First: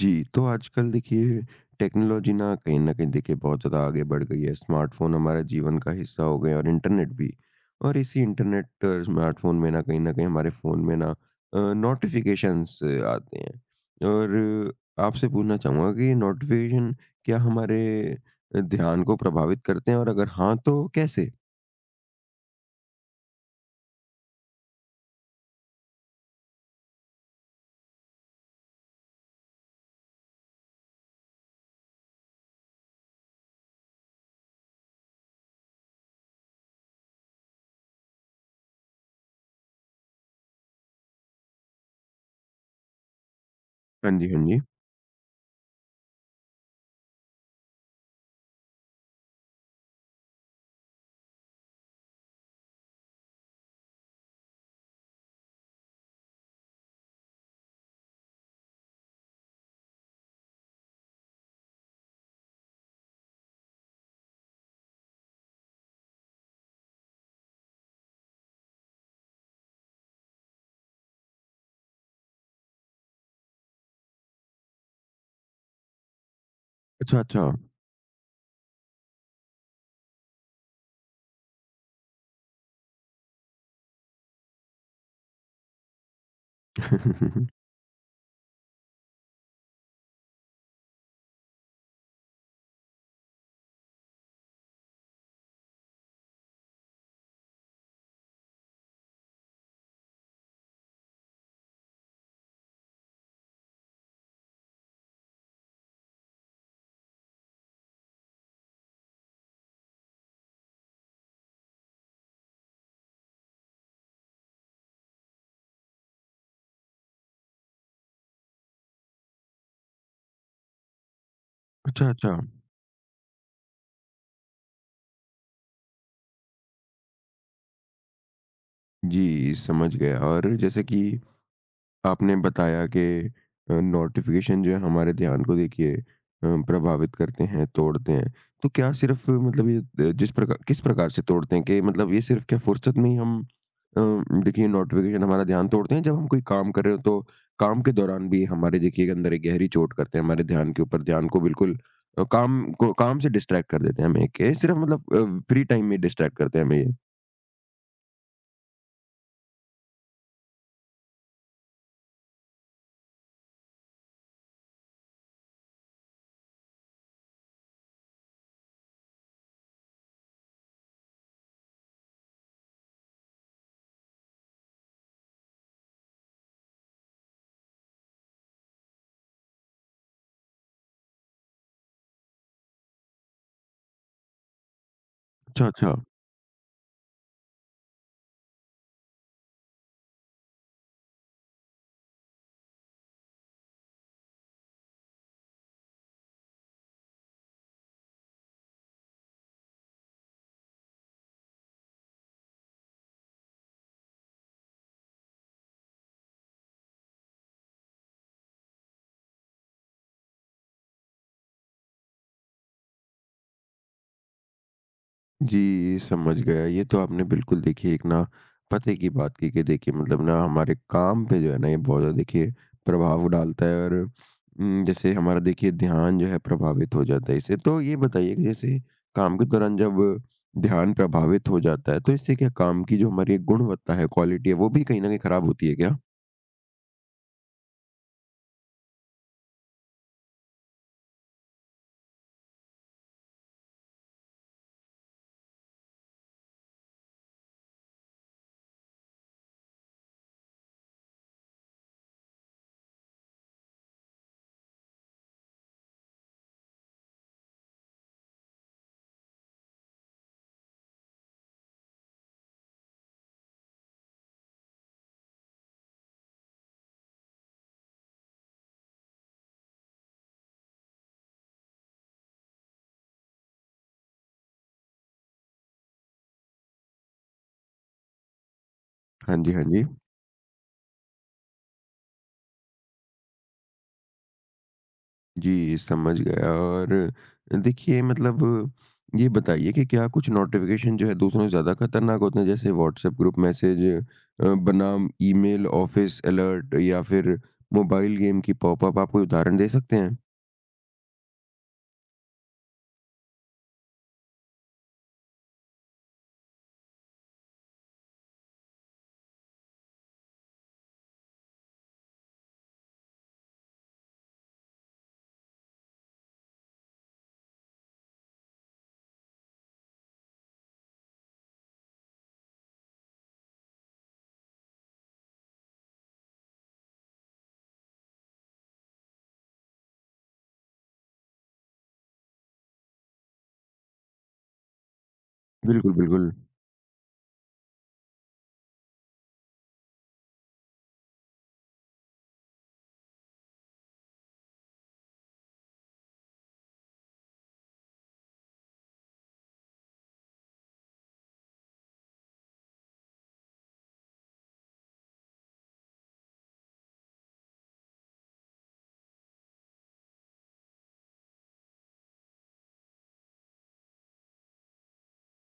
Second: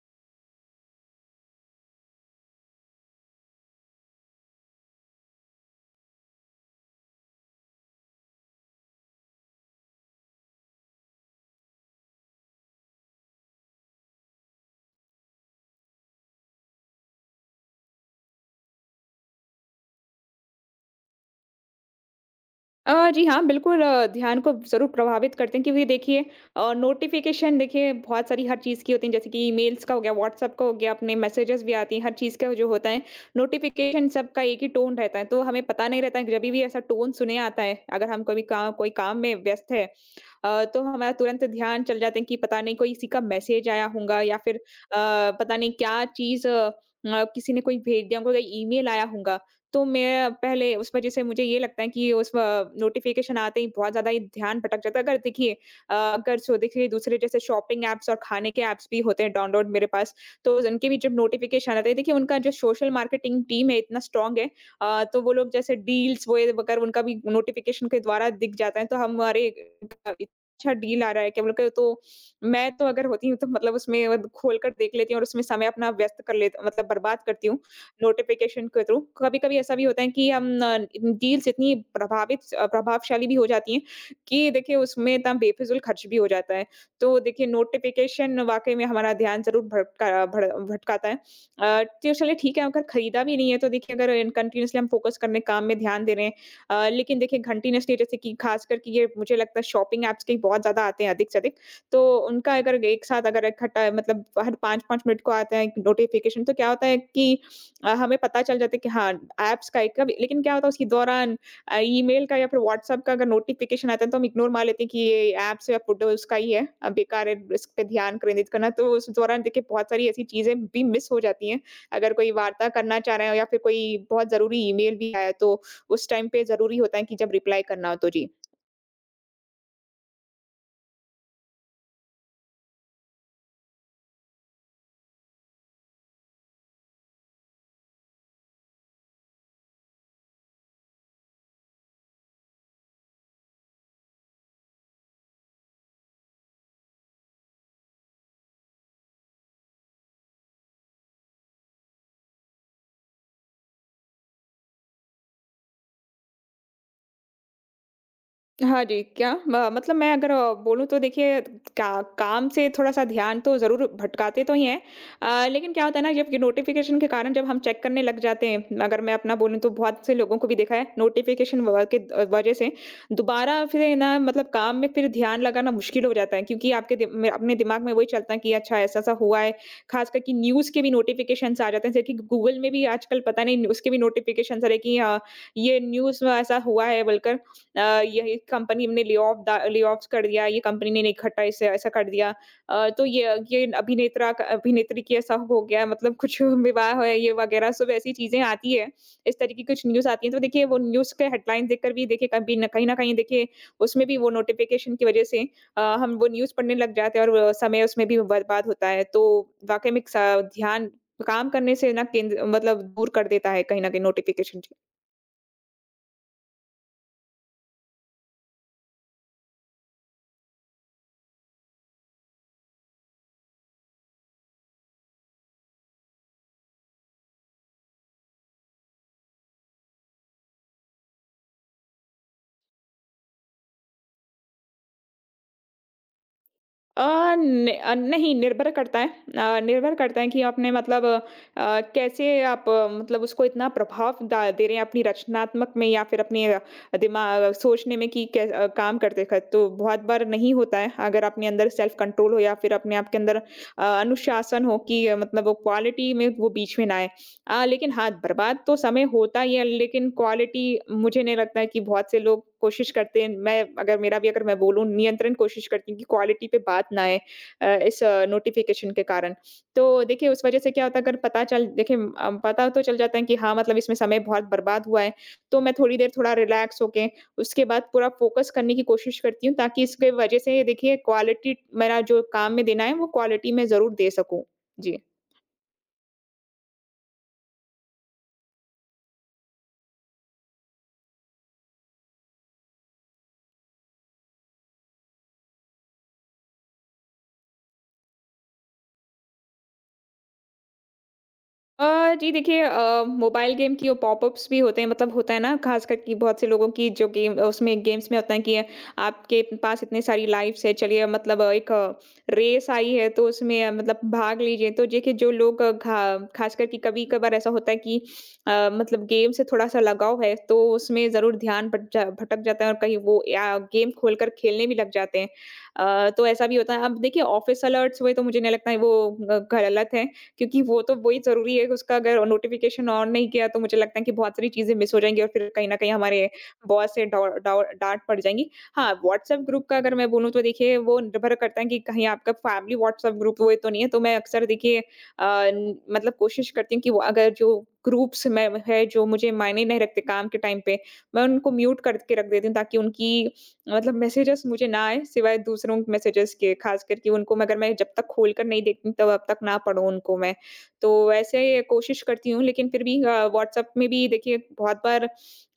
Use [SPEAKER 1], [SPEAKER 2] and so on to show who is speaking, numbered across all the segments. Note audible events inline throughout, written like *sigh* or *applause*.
[SPEAKER 1] जी, तो आजकल देखिए टेक्नोलॉजी ना कहीं न कहीं देखिए बहुत ज़्यादा आगे बढ़ गई है। स्मार्टफ़ोन हमारे जीवन का हिस्सा हो गए हैं और इंटरनेट भी। और इसी इंटरनेट स्मार्टफ़ोन में ना कहीं न कहीं हमारे फ़ोन में ना नोटिफ़िकेशंस आते हैं। और आपसे पूछना चाहूँगा कि नोटिफ़िकेशन क्या हमारे ध्यान को प्रभावित करते हैं और अगर हाँ, तो कैसे?
[SPEAKER 2] जी हाँ, बिल्कुल ध्यान को ज़रूर प्रभावित करते हैं क्योंकि देखिए नोटिफ़िकेशन देखिए बहुत सारी हर चीज़ की होती हैं, जैसे कि ईमेल्स का हो गया, व्हाट्सएप का हो गया, अपने मैसेजेस भी आती हैं, हर चीज़ का जो होता है, नोटिफ़िकेशन सबका एक ही टोन रहता है, तो हमें पता नहीं रहता है कि जभी भी ऐसा टोन सुने आता है, अगर हम कभी काम में व्यस्त है तो हमारा तुरंत ध्यान चल जाते हैं कि पता नहीं कोई किसी का मैसेज आया
[SPEAKER 1] हाँ
[SPEAKER 2] होगा
[SPEAKER 1] जी,
[SPEAKER 2] या
[SPEAKER 1] हाँ
[SPEAKER 2] फिर
[SPEAKER 1] जी।
[SPEAKER 2] पता नहीं क्या चीज़ किसी ने कोई भेज दिया होगा, ईमेल आया होगा। तो मैं पहले उस वज़ह से मुझे ये लगता है कि उस नोटिफ़िकेशन आते ही बहुत ज़्यादा ही ध्यान भटक जाता है। अगर देखिए अगर सो देखिए दूसरे जैसे शॉपिंग ऐप्स और खाने के ऐप्स भी होते हैं डाउनलोड मेरे पास, तो उनके भी जब नोटिफ़िकेशन आते हैं देखिए उनका जो सोशल मार्केटिंग टीम है इतना स्ट्रॉन्ग है। तो वो लोग जैसे डील्स वो ये अगर उनका भी नोटिफ़िकेशन के द्वारा दिख जाता है तो हमारे अ, अच्छा डील आ रहा है, क्या बोल के तो मैं तो अगर होती हूँ तो मतलब उसमें खोलकर देख लेती हूँ और उसमें समय अपना व्यस्त कर लेती मतलब बर्बाद
[SPEAKER 1] अच्छा, अच्छा।
[SPEAKER 2] करती हूँ। नोटिफ़िकेशन के थ्रू। कभी-कभी ऐसा भी होता है कि हम डील्स प्रभावशाली भी हो जाती हैं कि देखिए उसमें इतना बेफिज़ूल खर्च भी हो जाता है। तो देखिए
[SPEAKER 1] *laughs*
[SPEAKER 2] नोटिफ़िकेशन वाक़ई में हमारा ध्यान ज़रूर भटकाता है। तो चलिए ठीक है अगर खरीदा भी नहीं है तो देखिए अगर इन कंटीन्यूअसली हम फ़ोकस करने काम में ध्यान दे रहे हैं। लेकिन देखिए कंटीन्यूअसली जैसे कि ख़ासकर कि ये मुझे लगता है शॉपिंग ऐप्स के बहुत ज़्यादा आते हैं अधिक से अधिक। तो उनका अगर एक साथ अगर इकट्ठा मतलब हर 5-5 मिनट को आता है नोटिफ़िकेशन तो क्या होता है कि हमें पता चल जाता है कि हाँ, ऐप्स का एक कब लेकिन क्या होता है उसके दौरान ईमेल का या फिर व्हाट्सएप का अगर नोटिफ़िकेशन आता है तो हम इग्नोर मार लेते हैं कि ये ऐप्स या फोटो उसका ही है। बेकार है इस पे ध्यान केंद्रित करना। तो उस दौरान देखिए बहुत सारी ऐसी चीज़ें भी मिस हो जाती हैं।
[SPEAKER 1] अच्छा,
[SPEAKER 2] अगर कोई
[SPEAKER 1] अच्छा।
[SPEAKER 2] वार्ता करना चाह रहे हो या फिर कोई बहुत ज़रूरी ईमेल भी आया है तो उस टाइम पे ज़रूरी होता है कि जब रिप्लाई करना हो तो। जी।
[SPEAKER 1] जी, समझ गया और जैसे कि आपने बताया कि नोटिफिकेशन जो है हमारे ध्यान को देखिए प्रभावित करते हैं, तोड़ते हैं। तो क्या सिर्फ़ मतलब ये जिस प्रकार किस प्रकार से तोड़ते हैं कि मतलब ये सिर्फ़ क्या फुर्सत में ही हम अ, देखिए नोटिफिकेशन हमारा ध्यान तोड़ते हैं जब हम कोई काम कर रहे हो तो काम के दौरान भी हमारे देखिए एक अंदर एक गहरी चोट करते हैं हमारे ध्यान के ऊपर, ध्यान को बिल्कुल काम को काम से डिस्ट्रैक्ट कर देते हैं हमें के सिर्फ़ मतलब फ्री टाइम में डिस्ट्रैक्ट करते हैं हमें ये?
[SPEAKER 2] हाँ जी, क्या? म मतलब मैं अगर बोलूँ तो देखिए का काम से थोड़ा-सा ध्यान तो ज़रूर भटकाते तो ही हैं। लेकिन क्या होता है ना जब ये नोटिफ़िकेशन के कारण जब हम चेक करने लग जाते हैं, अगर मैं अपना बोलूँ तो बहुत से लोगों को भी देखा है नोटिफ़िकेशन वज़ह से दोबारा फिर ना मतलब काम में फिर ध्यान लगाना मुश्किल हो जाता है क्योंकि आपके दि में अपने दिमाग में वही चलता है कि अच्छा ऐसा-ऐसा हुआ है। ख़ासकर कि न्यूज़ के भी नोटिफ़िकेशंस आ जाते हैं, जैसे कि गूगल में भी आजकल पता नहीं उसके भी नोटिफ़िकेशंस आ रहे हैं कि
[SPEAKER 1] अच्छा,
[SPEAKER 2] ये
[SPEAKER 1] अच्छा।
[SPEAKER 2] न्यूज़ में ऐसा हुआ है बोलकर। यही कंपनी ने ले ऑफ दा ले ऑफ्स कर दिया, ये कंपनी ने इकट्ठा ऐसे ऐसा कर दिया। तो ये अभिनेत्रा क अभिनेत्री की ऐसा हो गया मतलब कुछ *laughs* विवाह है ये वगैरह सब ऐसी चीज़ें आती है। इस तरीके की कुछ न्यूज़ आती है तो देखिए वो न्यूज़ के हेडलाइन देखकर भी देखिए कभी न कहीं न कहीं देखिए उसमें भी वो नोटिफ़िकेशन की वज़ह से हम वो न्यूज़ पढ़ने लग जाते हैं और वो समय उसमें भी बर्बाद होता है। तो वाक़ई में एक सा ध्यान काम करने से ना केंद्र मतलब दूर कर देता है कहीं न कहीं नोटिफ़िकेशन।
[SPEAKER 1] जी, समझ गया। ये तो आपने बिल्कुल देखिए एक ना पते की बात की कि देखिए मतलब ना हमारे काम पे जो है ना ये बहुत ज़्यादा देखिए प्रभाव डालता है और जैसे हमारा देखिए ध्यान जो है प्रभावित हो जाता है इससे। तो ये बताइए कि जैसे काम के दौरान जब ध्यान प्रभावित हो जाता है तो इससे क्या काम की जो हमारी गुणवत्ता है, क्वालिटी है वो भी कहीं न कहीं खराब होती है क्या?
[SPEAKER 2] अ, न अ, नहीं निर्भर करता है, निर्भर करता है कि आपने मतलब कैसे आप मतलब उसको इतना प्रभाव दा दे रहे हैं अपनी रचनात्मक में या फिर अपने दिमाग सोचने में कि काम करते वक़्त तो बहुत बार नहीं होता है। अगर अपने अंदर सेल्फ कंट्रोल हो या फिर अपने आप के अंदर अनुशासन हो कि मतलब वो क्वालिटी में वो बीच में ना आए। लेकिन हाँ, बर्बाद तो समय होता ही है, लेकिन क्वालिटी मुझे नहीं लगता है कि बहुत से लोग कोशिश करते हैं। मैं अगर मेरा भी अगर मैं बोलूँ नियंत्रण कोशिश करती हूँ कि क्वालिटी पे बात ना आए इस नोटिफ़िकेशन के कारण। तो देखिए उस वज़ह से क्या होता है अगर पता चल देखिए पता तो चल जाता है कि हाँ, मतलब इसमें समय बहुत बर्बाद हुआ है। तो मैं थोड़ी देर थोड़ा रिलैक्स होके उसके बाद पूरा फ़ोकस करने की कोशिश
[SPEAKER 1] हाँ
[SPEAKER 2] करती
[SPEAKER 1] जी,
[SPEAKER 2] हूँ
[SPEAKER 1] हाँ
[SPEAKER 2] ताकि
[SPEAKER 1] जी।
[SPEAKER 2] इसके वज़ह से देखिए क्वालिटी मेरा जो काम में देना है वो क्वालिटी मैं ज़रूर दे सकूँ। जी।
[SPEAKER 1] जी, समझ गया और देखिए मतलब ये बताइए कि क्या कुछ नोटिफ़िकेशन जो है दूसरों से ज़्यादा खतरनाक होते हैं? जैसे व्हाट्सएप ग्रुप मैसेज बनाम ईमेल, ऑफ़िस अलर्ट या फिर मोबाइल गेम की पॉपअप, आप कोई उदाहरण दे सकते हैं?
[SPEAKER 2] जी देखिए मोबाइल गेम की वो पॉपअप्स भी होते हैं मतलब होता है ना, खासकर कि बहुत से लोगों की जो गेम उसमें गेम्स में होता है कि आपके पास इतनी सारी लाइफ्स है, चलिए मतलब एक रेस आई है तो उसमें मतलब भाग लीजिए तो देखिए जो लोग खासकर कि कभी कभार ऐसा होता है कि मतलब गेम से थोड़ा सा लगाव है तो उसमें जरूर ध्यान भटक जाता है और कहीं गेम खोलकर खेलने भी लग जाते हैं। तो ऐसा भी होता है, अब देखिए ऑफिस अलर्ट्स हुए तो मुझे नहीं लगता है वो गलत है, क्योंकि वो तो वही ज़रूरी है कि उसका अगर नोटिफ़िकेशन ऑन नहीं किया तो मुझे लगता है कि बहुत सारी चीज़ें मिस हो जाएँगी और फिर कहीं न कहीं
[SPEAKER 1] बिल्कुल,
[SPEAKER 2] हमारे
[SPEAKER 1] बिल्कुल।
[SPEAKER 2] बॉस से डौ डौ डाँट पड़ जाएँगी। हाँ, व्हाट्सएप ग्रुप का अगर मैं बोलूँ तो देखिए वो निर्भर करता है कि कहीं आपका फैमिली व्हाट्सएप ग्रुप वो तो नहीं है, तो मैं अक्सर देखिए मतलब कोशिश करती हूँ कि वो अगर जो ग्रुप्स में है जो मुझे मायने नहीं रखते काम के टाइम पे, मैं उनको म्यूट करके रख देती हूँ ताकि उनकी मतलब मैसेजेस मुझे ना आए सिवाय दूसरों के मैसेजेस के, ख़ासकर कि उनको अगर मैं जब तक खोल कर नहीं देखती तब अब तक ना पढूँ उनको मैं। तो वैसे कोशिश करती हूँ लेकिन फिर भी व्हाट्सएप में भी देखिए बहुत बार अ,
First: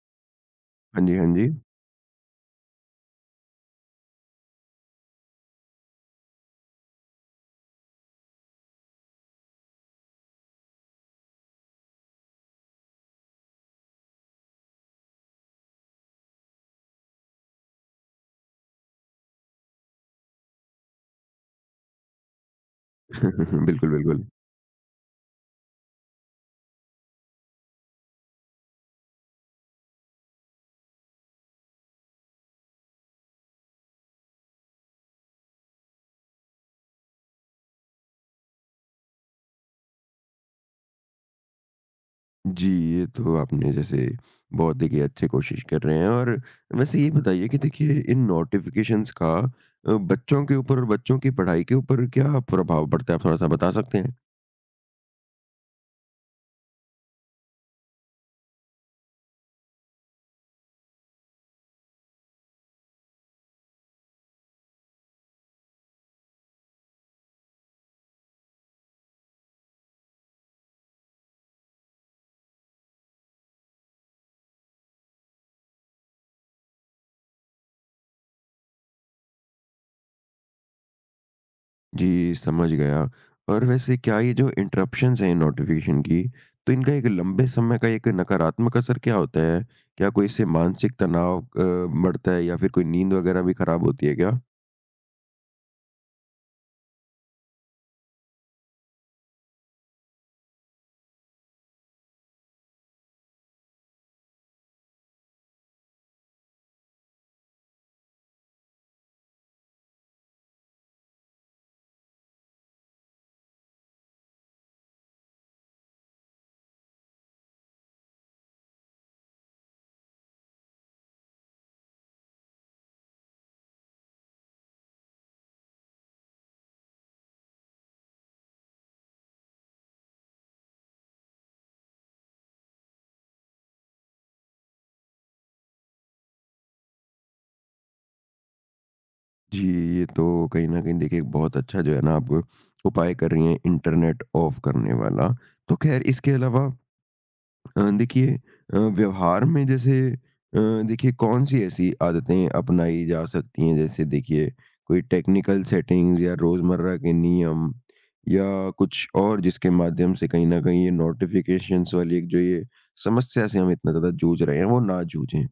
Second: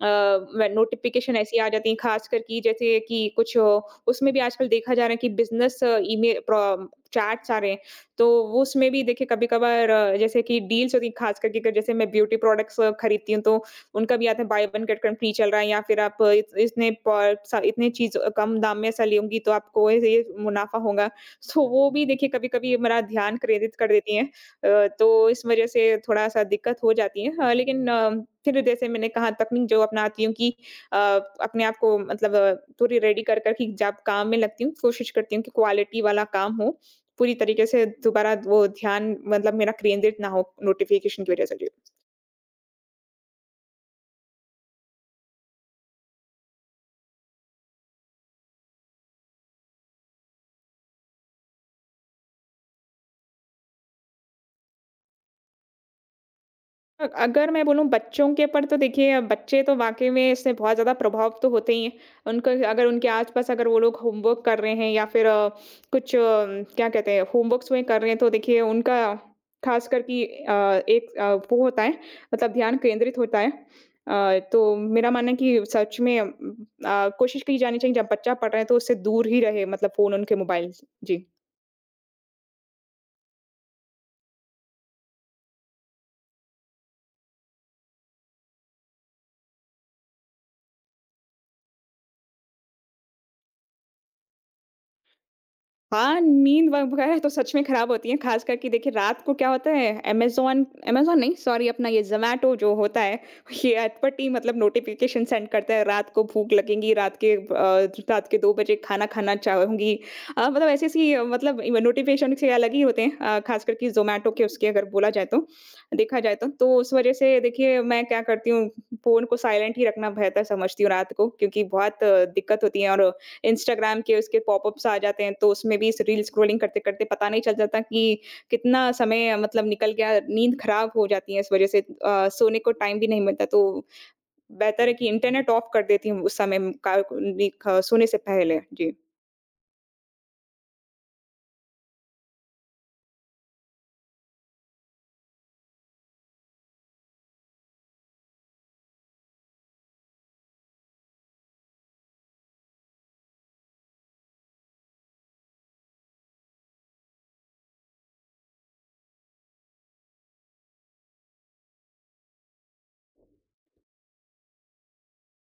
[SPEAKER 2] व
[SPEAKER 1] हाँ जी, हाँ
[SPEAKER 2] नोटिफ़िकेशन
[SPEAKER 1] जी।
[SPEAKER 2] ऐसी आ जाती है, ख़ासकर कि जैसे कि कुछ उसमें भी आजकल देखा जा रहा है कि बिज़नेस ईमेल प्र चैट्स आ रहे हैं। तो वो उसमें भी देखिए कभी-कभार जैसे कि डील्स होती हैं, ख़ासकर कि जैसे मैं ब्यूटी प्रोडक्ट्स खरीदती हूँ तो उनका भी आता है buy one get one free चल रहा है या फिर आप इत इतने प सा इतने चीज़ कम दाम में ऐसा लूँगी तो आपको ऐसे ये मुनाफ़ा होगा। सो वो भी देखिए कभी-कभी मेरा ध्यान
[SPEAKER 1] *laughs*
[SPEAKER 2] केंद्रित कर
[SPEAKER 1] बिल्कुल,
[SPEAKER 2] देती हैं।
[SPEAKER 1] बिल्कुल।
[SPEAKER 2] तो इस वज़ह से थोड़ा-सा दिक्कत हो जाती है। फिर जैसे मैंने कहा तकनीक जो अपनाती हूँ कि अपने आप को मतलब पूरी रेडी कर कर कि जब काम में लगती हूँ, कोशिश करती हूँ कि क्वालिटी वाला काम हो। पूरी तरीके से दोबारा वो ध्यान मतलब मेरा केंद्रित ना हो नोटिफ़िकेशन की वज़ह से। जी।
[SPEAKER 1] जी, ये तो आपने जैसे बहुत देखिए अच्छे कोशिश कर रहे हैं और वैसे ये बताइए कि देखिए इन नोटिफ़िकेशंस का बच्चों के ऊपर और बच्चों की पढ़ाई के ऊपर क्या प्रभाव पड़ता है? आप थोड़ा-सा बता सकते हैं?
[SPEAKER 2] अ अगर मैं बोलूँ बच्चों के ऊपर तो देखिए बच्चे तो वाक़ई में इससे बहुत ज़्यादा प्रभाव तो होते ही हैं। उनको अगर उनके आस-पास अगर वो लोग होमवर्क कर रहे हैं या फिर कुछ अ, क्या कहते हैं होमवर्क्स में कर रहे हैं तो देखिए उनका ख़ासकर कि एक वो होता है मतलब ध्यान केंद्रित होता है। तो मेरा मानना है कि सच में कोशिश की जानी चाहिए जब बच्चा पढ़ रहा है तो उससे दूर ही रहे मतलब फ़ोन उनके मोबाइल। जी।
[SPEAKER 1] जी, समझ गया और वैसे क्या ये जो इंटरप्शंस हैं नोटिफ़िकेशन की, तो इनका एक लंबे समय का एक नकारात्मक असर क्या होता है? क्या कोई इससे मानसिक तनाव बढ़ता है या फिर कोई नींद वगैरह भी खराब होती है क्या?
[SPEAKER 2] हाँ, नींद वगैरह तो सच में खराब होती है, ख़ासकर कि देखिए रात को क्या होता है अमेज़न अमेज़न नहीं सॉरी अपना ये ज़ोमैटो जो होता है, *laughs* ये अटपटी मतलब नोटिफ़िकेशन सेंड करता है, रात को भूख लगेगी, रात के 2 बजे खाना खाना चाहूँगी। मतलब ऐसी-ऐसी मतलब नोटिफ़िकेशन से अलग ही होते हैं, ख़ासकर कि ज़ोमैटो के उसके अगर बोला जाए तो, देखा जाए तो। तो उस वज़ह से देखिए मैं क्या करती हूँ, फ़ोन को साइलेंट ही रखना बेहतर समझती हूँ रात को क्योंकि बहुत दिक्कत होती है और इंस्टाग्राम के उसके पॉपअप्स आ जाते हैं, तो उसमें भी इस रील स्क्रॉलिंग करते-करते पता नहीं चल जाता कि कितना समय मतलब निकल गया, नींद खराब हो जाती है इस वजह से। सोने को टाइम भी नहीं मिलता, तो बेहतर है कि इंटरनेट ऑफ कर देती हूँ उस समय का नि ख सोने से पहले। जी।
[SPEAKER 1] जी, ये तो कहीं न कहीं देखिए एक बहुत अच्छा जो है ना आप उपाय कर रही हैं इंटरनेट ऑफ करने वाला। तो ख़ैर इसके अलावा देखिए व्यवहार में जैसे देखिए कौन-सी ऐसी आदतें अपनाई जा सकती हैं? जैसे देखिए कोई टेक्निकल सेटिंग्स या रोज़मर्रा के नियम या कुछ और जिसके माध्यम से कहीं न कहीं ये नोटिफ़िकेशंस वाली एक जो ये समस्या से हम इतना ज़्यादा जूझ रहे हैं वो ना जूझें?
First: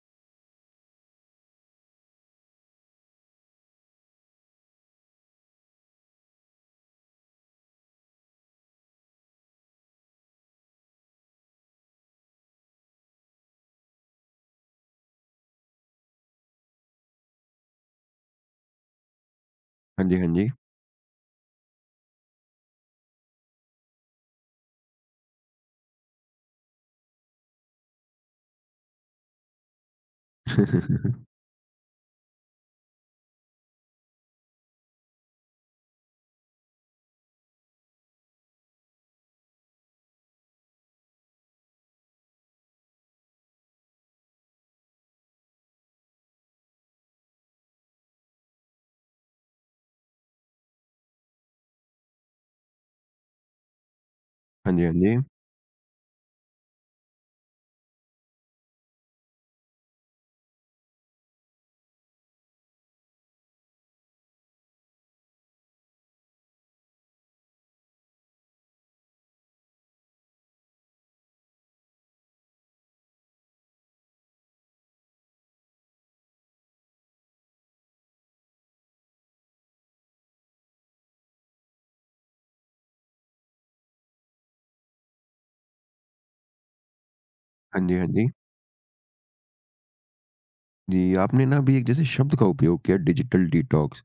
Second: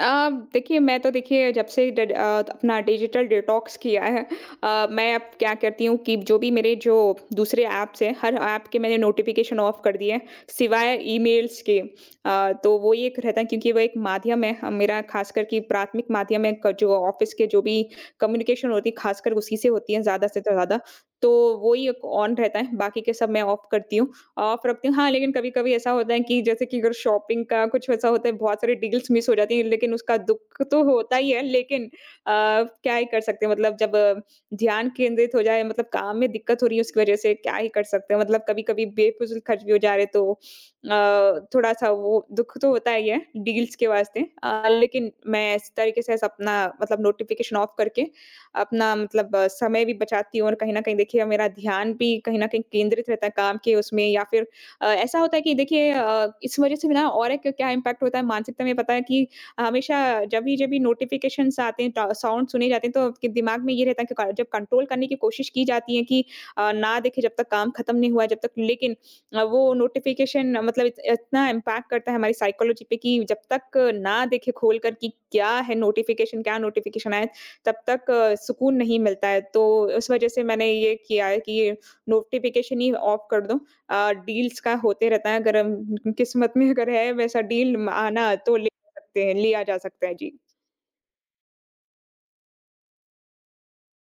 [SPEAKER 2] देखिए मैं तो देखिए जब से अपना डिजिटल डिटॉक्स किया है, मैं अब क्या करती हूँ कि जो भी मेरे जो दूसरे ऐप्स हैं, हर ऐप के मैंने नोटिफ़िकेशन ऑफ कर दिए हैं, सिवाय ईमेल्स के। तो वो ये एक रहता है क्योंकि वो एक माध्यम है, मेरा खासकर कि प्राथमिक माध्यम है क जो ऑफ़िस के जो भी कम्युनिकेशन होती है, खासकर उसी से होती है
[SPEAKER 1] हाँ जी,
[SPEAKER 2] ज़्यादा
[SPEAKER 1] हाँ
[SPEAKER 2] से
[SPEAKER 1] जी।
[SPEAKER 2] तो ज़्यादा। तो वो ही एक ऑन रहता है, बाकी के सब मैं ऑफ करती हूँ। ऑफ रखती हूँ। हाँ, लेकिन कभी-कभी ऐसा होता है कि जैसे कि अगर शॉपिंग का कुछ वैसा होता है, बहुत सारी डील्स मिस हो जाती हैं, लेकिन उसका दुःख तो होता
[SPEAKER 1] *laughs*
[SPEAKER 2] ही है, लेकिन क्या ही कर सकते हैं मतलब जब ध्यान केंद्रित हो जाए मतलब काम में दिक्कत हो रही है उसकी वजह से क्या ही कर सकते हैं। मतलब कभी-कभी बेफिज़ूल खर्च भी हो जा रहे हैं, तो थोड़ा-सा वो दुःख तो होता ही है डील्स के वास्ते। लेकिन मैं इस तरीके से ऐसा अपना मतलब नोटिफ़िकेशन ऑफ करके अपना मतलब समय भी बचाती हूँ और कहीं न कहीं देखिए मेरा ध्यान भी कहीं न कहीं केंद्रित रहता है काम के उसमें या फिर
[SPEAKER 1] हाँ जी, हाँ जी।
[SPEAKER 2] ऐसा होता है कि देखिए इस वजह से भी ना और एक क्या इम्पैक्ट होता है मानसिकता में पता है कि हमेशा जब भी नोटिफ़िकेशंस आते हैं, टा साउंड सुने जाते हैं तो आपके दिमाग में ये रहता है कि क जब कंट्रोल करने की कोशिश की जाती है कि ना देखें जब तक काम खत्म नहीं हुआ है, जब तक लेकिन वो नोटिफ़िकेशन मतलब इत इतना इम्पैक्ट करता है हमारी साइकोलॉजी पे कि जब तक ना देखें खोल कर कि क्या है नोटिफ़िकेशन, क्या नोटिफ़िकेशन आया तब तक सुकून नहीं मिलता है। तो उस वज़ह से मैंने ये किया है कि ये नोटिफ़िकेशन ही ऑफ कर दूँ। डील्स का होते रहता है अगर हम किस्मत में अगर है वैसा डील
[SPEAKER 1] हाँ
[SPEAKER 2] म
[SPEAKER 1] जी, हाँ जी।
[SPEAKER 2] आना तो ले सकते हैं लिया जा सकता है। जी।
[SPEAKER 1] जी, आपने ना अभी एक जैसे शब्द का उपयोग किया डिजिटल डिटॉक्स।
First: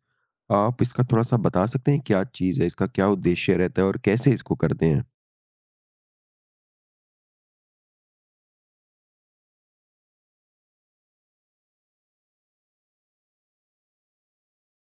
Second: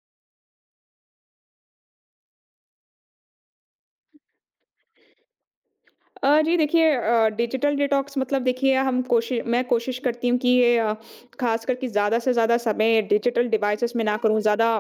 [SPEAKER 1] आप इसका थोड़ा-सा बता सकते हैं क्या चीज़ है, इसका क्या उद्देश्य रहता है और कैसे इसको करते हैं?
[SPEAKER 2] जी देखिए, डिजिटल डिटॉक्स मतलब देखिए हम कोशि मैं कोशिश करती हूँ कि ये ख़ास करके ज़्यादा से ज़्यादा समय डिजिटल डिवाइसेज़ में ना करूँ, ज़्यादा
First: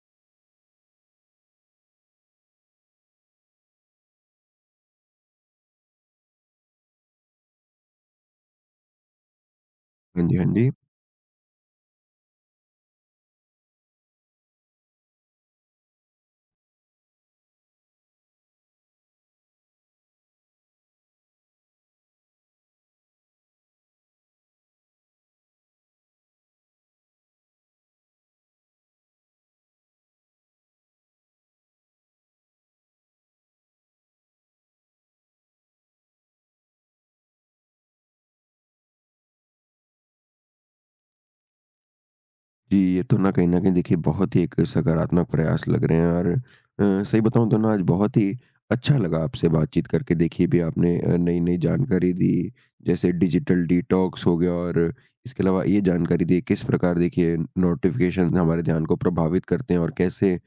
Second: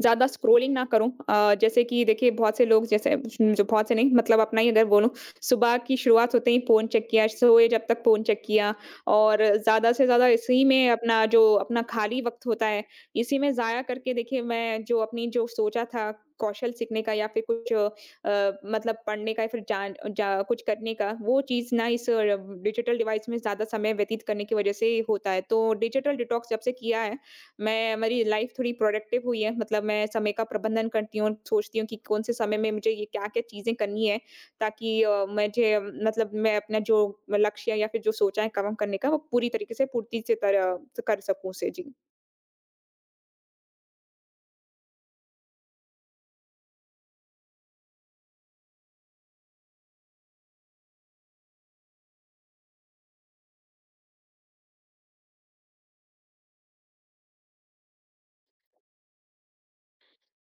[SPEAKER 2] ज़्यादा स्क्रॉलिंग ना करूँ। जैसे कि देखिए बहुत से लोग जैसे जो बहुत से नहीं मतलब अपना ही अगर बोलूँ, सुबह की शुरुआत होते ही फ़ोन चेक किया, सोए जब तक फ़ोन चेक किया और ज़्यादा से ज़्यादा
[SPEAKER 1] हाँ जी, हाँ
[SPEAKER 2] इसी
[SPEAKER 1] जी।
[SPEAKER 2] में अपना जो अपना खाली वक़्त होता है, इसी में ज़ाया करके देखिए मैं जो अपनी जो सोचा था कौशल सीखने का या फिर कुछ मतलब पढ़ने का या फिर जान जा कुछ करने का, वो चीज़ ना इस डिजिटल डिवाइस में ज़्यादा समय व्यतीत करने की वज़ह से होता है। तो डिजिटल डिटॉक्स जब से किया है मैं मेरी लाइफ थोड़ी प्रोडक्टिव हुई है, मतलब मैं समय का प्रबंधन करती हूँ, सोचती हूँ कि कौन से समय में मुझे ये क्या-क्या चीज़ें करनी है ताकि मुझे मतलब मैं अपना जो लक्ष्य या फिर जो सोचा है काम करने का वो पूरी तरीके से पूर्ति से तर कर सकूँ उसे। जी।
[SPEAKER 1] जी, ये तो ना कहीं न कहीं देखिए बहुत ही एक सकारात्मक प्रयास लग रहे हैं और सही बताऊँ तो ना आज बहुत ही अच्छा लगा आपसे बातचीत करके। देखिए भी आपने नई-नई जानकारी दी, जैसे डिजिटल डिटॉक्स हो गया और इसके अलावा ये जानकारी दी किस प्रकार देखिए नोटिफ़िकेशन हमारे ध्यान को प्रभावित करते हैं और कैसे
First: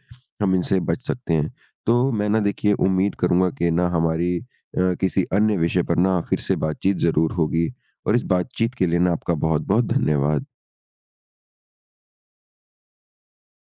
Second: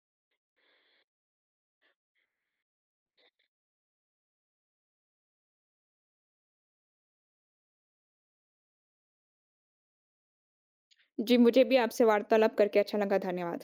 [SPEAKER 1] हम इनसे बच सकते हैं। तो मैं ना देखिए उम्मीद करूँगा कि ना हमारी किसी अन्य विषय पर ना फिर से बातचीत ज़रूर होगी और इस बातचीत के लिए ना आपका बहुत-बहुत धन्यवाद।
[SPEAKER 2] जी, मुझे भी आपसे वार्तालाप करके अच्छा लगा। धन्यवाद।